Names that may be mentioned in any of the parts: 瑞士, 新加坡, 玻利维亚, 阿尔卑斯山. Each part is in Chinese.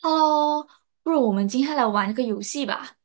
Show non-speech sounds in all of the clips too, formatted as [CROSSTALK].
Hello，不如我们今天来玩一个游戏吧。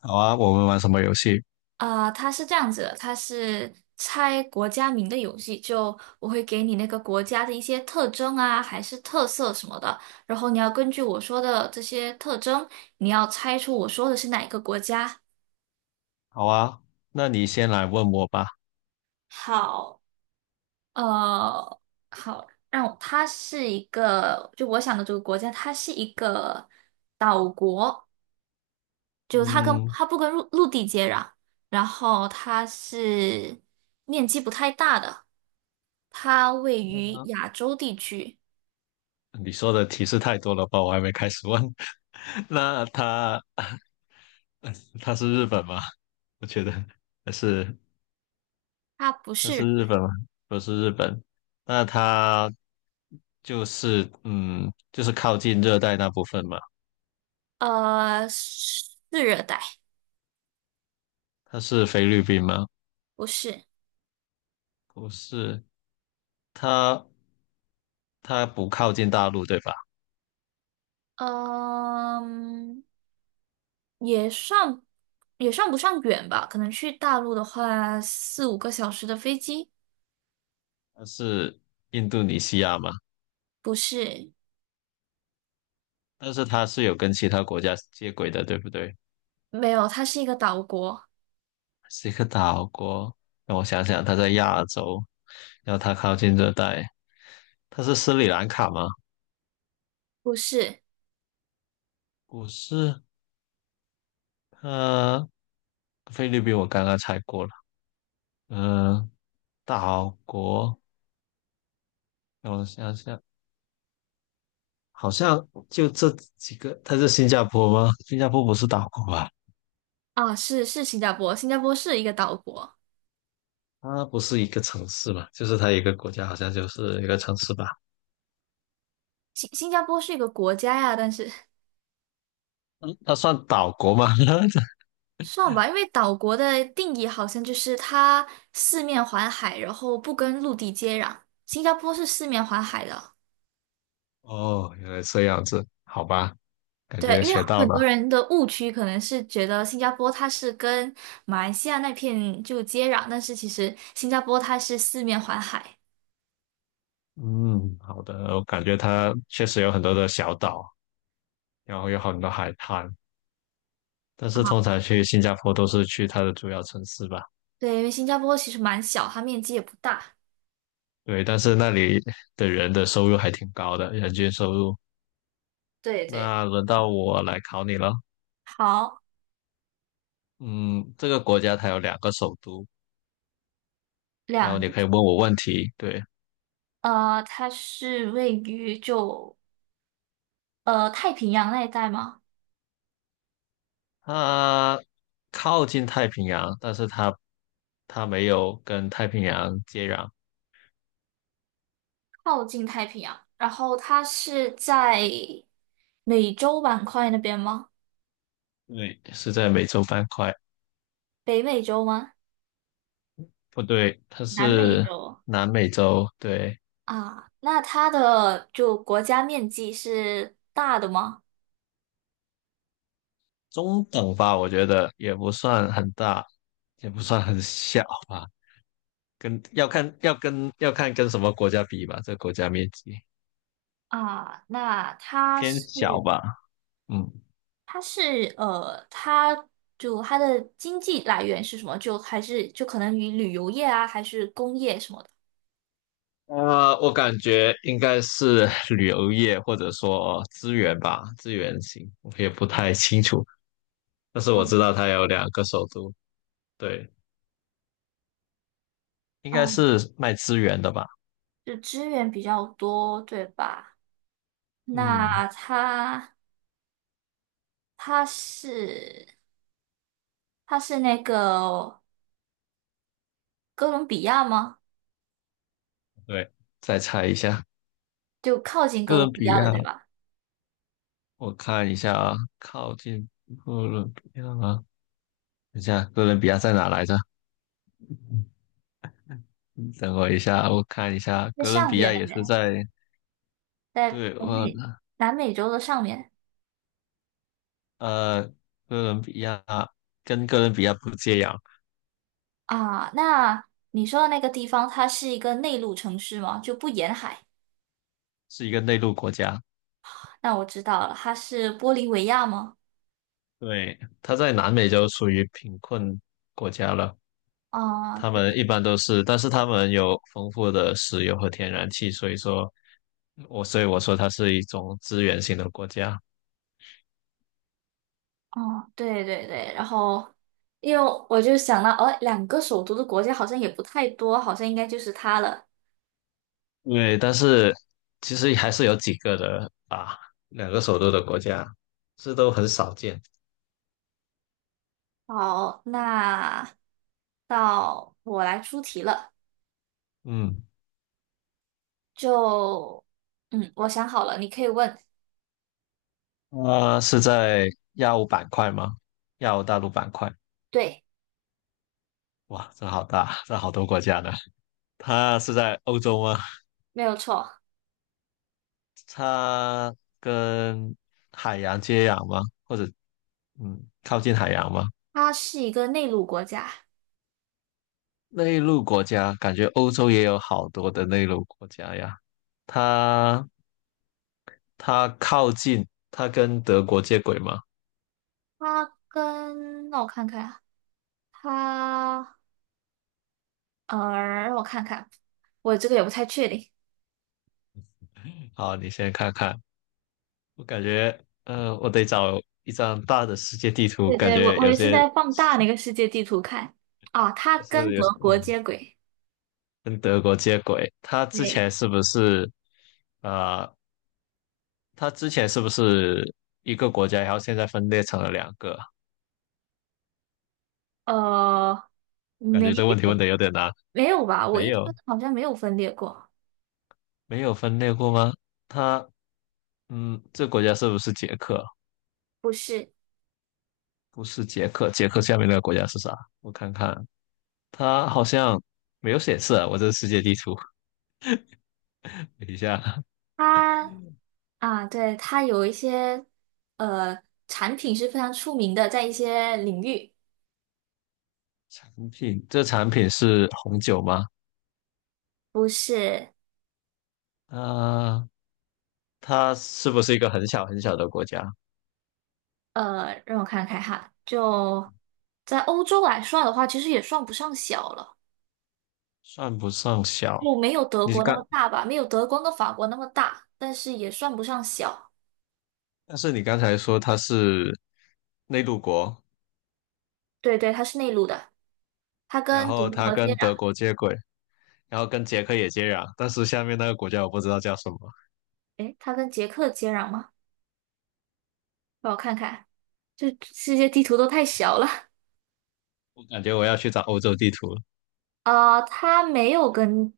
好啊，我们玩什么游戏？它是这样子的，它是猜国家名的游戏。就我会给你那个国家的一些特征啊，还是特色什么的，然后你要根据我说的这些特征，你要猜出我说的是哪一个国家。好啊，那你先来问我吧。好，呃，好，让我它是一个，就我想的这个国家，它是一个岛国。就它跟嗯，它不跟陆地接壤，然后它是面积不太大的，它位于亚洲地区，你说的提示太多了吧？我还没开始问。[LAUGHS] 那他 [LAUGHS] 他是日本吗？我觉得还是它不他是是日本吗？不是日本。那他就是靠近热带那部分嘛。是热带，他是菲律宾吗？不是，不是，他他不靠近大陆对吧？嗯、也算不上远吧，可能去大陆的话四五个小时的飞机，他是印度尼西亚吗？不是，但是它是有跟其他国家接轨的，对不对？没有，它是一个岛国，是一个岛国。让我想想，它在亚洲，然后它靠近热带，它是斯里兰卡吗？不是不是，呃，菲律宾我刚刚猜过了，嗯、岛国，让我想想，好像就这几个，它是新加坡吗？新加坡不是岛国吧？啊，是新加坡，新加坡是一个岛国，它不是一个城市吧，就是它一个国家，好像就是一个城市吧？新加坡是一个国家呀，但是。嗯，它算岛国吗？[LAUGHS] 算吧，因为岛国的定义好像就是它四面环海，然后不跟陆地接壤。新加坡是四面环海的，哦，原来这样子，好吧，感对，觉因为学到很了。多人的误区可能是觉得新加坡它是跟马来西亚那片就接壤，但是其实新加坡它是四面环海。嗯，好的，我感觉它确实有很多的小岛，然后有很多海滩，但是通常去新加坡都是去它的主要城市吧。对，因为新加坡其实蛮小，它面积也不大。对，但是那里的人的收入还挺高的，人均收入。对对，那轮到我来考你了。好，嗯，这个国家它有两个首都，然后两你个可以问我问题。对，它是位于就太平洋那一带吗？它靠近太平洋，但是它没有跟太平洋接壤。靠近太平洋，然后它是在美洲板块那边吗？对，是在美洲板块，北美洲吗？不对，它南美是洲南美洲，对，啊？那它的就国家面积是大的吗？中等吧，我觉得也不算很大，也不算很小吧，跟要看要跟要看跟什么国家比吧，这个国家面积啊，那它偏小是吧，嗯，它就它的经济来源是什么？就还是就可能与旅游业啊，还是工业什么的？我感觉应该是旅游业或者说资源吧，资源型，我也不太清楚，但是我知道它有两个首都，对，应该嗯，是卖资源的吧，就资源比较多，对吧？嗯。那它是它是那个哥伦比亚吗？对，再猜一下，就靠近哥哥伦伦比比亚了，亚，对吧？我看一下啊，靠近哥伦比亚吗？等一下，哥伦比亚在哪来着？等我一下，我看一下，在哥伦上比边亚那也是边，在，在对，北我，美南美洲的上面呃，哥伦比亚跟哥伦比亚不接壤，啊。那你说的那个地方，它是一个内陆城市吗？就不沿海？是一个内陆国家，那我知道了，它是玻利维亚吗？对，它在南美洲属于贫困国家了，啊，他们一般都是，但是他们有丰富的石油和天然气，所以说，我所以我说它是一种资源型的国家。哦，对对对。然后，因为我就想到，哦，两个首都的国家好像也不太多，好像应该就是它了。对，但是其实还是有几个的啊，两个首都的国家，这都很少见。好，那到我来出题了。嗯，就，嗯，我想好了，你可以问。啊，是在亚欧板块吗？亚欧大陆板块，对，哇，这好大，这好多国家呢。它是在欧洲吗？没有错，它跟海洋接壤吗？或者嗯，靠近海洋吗？它是一个内陆国家。内陆国家，感觉欧洲也有好多的内陆国家呀。它它靠近，它跟德国接轨吗？它跟，那我看看啊，它，呃，让我看看，我这个也不太确定。好，你先看看。我感觉，我得找一张大的世界地图，对感对，觉我有也是些在放大那个世界地图看。啊，它是跟有，德国嗯，接轨。跟德国接轨。对，呃，他之前是不是一个国家，然后现在分裂成了两个？呃，感没觉这问题问有，的有点难。没有吧？我没印象有，中好像没有分裂过。没有分裂过吗？他，嗯，这国家是不是捷克？不是，不是捷克，捷克下面那个国家是啥？我看看，它好像没有显示啊，我这世界地图，[LAUGHS] 等一下。它。啊，对，它有一些呃产品是非常出名的，在一些领域，产品，这产品是红酒吗？不是啊、它是不是一个很小很小的国家？让我看看哈，就在欧洲来算的话，其实也算不上小了，算不上小。就没有德你国那刚，么大吧，没有德国跟法国那么大，但是也算不上小。但是你刚才说它是内陆国，对对，它是内陆的，它然跟德后它国接跟壤，德国接轨，然后跟捷克也接壤，但是下面那个国家我不知道叫什么，诶，它跟捷克接壤吗？让我看看，这世界地图都太小了我感觉我要去找欧洲地图了。啊 [LAUGHS]，它没有跟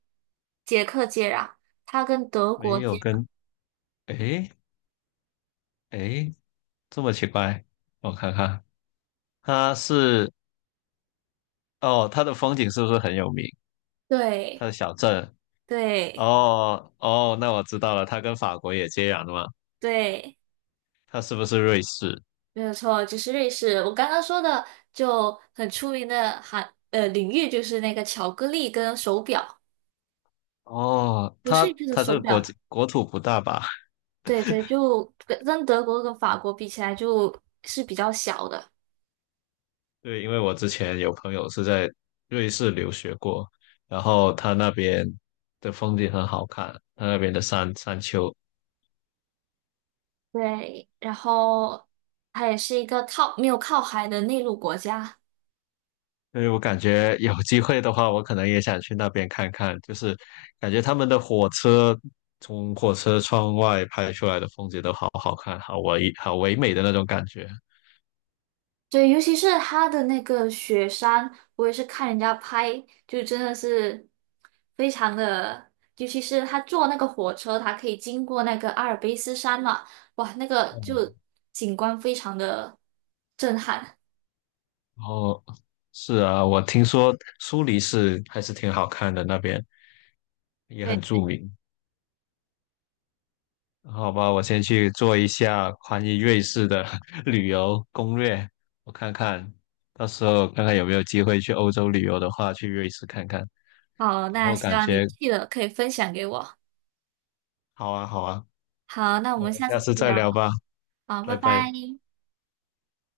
捷克接壤。它跟德没国接有跟，诶诶这么奇怪，我看看，它是，哦，它的风景是不是很有名？它对的小镇，对哦哦，那我知道了，它跟法国也接壤的嘛，对，它是不是瑞士？没有错，就是瑞士。我刚刚说的就很出名的领域，就是那个巧克力跟手表，哦，就它瑞士的它这手个国表。际国土不大吧？[LAUGHS] 对对，就跟德国跟法国比起来，就是比较小的。对，因为我之前有朋友是在瑞士留学过，然后他那边的风景很好看，他那边的山丘对，然后它也是一个没有靠海的内陆国家。所以我感觉有机会的话，我可能也想去那边看看，就是感觉他们的火车从火车窗外拍出来的风景都好好看，好唯美的那种感觉。对，尤其是它的那个雪山，我也是看人家拍，就真的是非常的，尤其是他坐那个火车，它可以经过那个阿尔卑斯山嘛，哇，那个就景观非常的震撼。哦，是啊，我听说苏黎世还是挺好看的，那边也很对，著名。好吧，我先去做一下关于瑞士的 [LAUGHS] 旅游攻略，我看看，到时候看看有没有机会去欧洲旅游的话，去瑞士看看。好，然那后希感望你觉去了可以分享给我。好啊，好啊，好，那我那我们们下下次再次再聊。聊吧，好，拜拜拜。拜。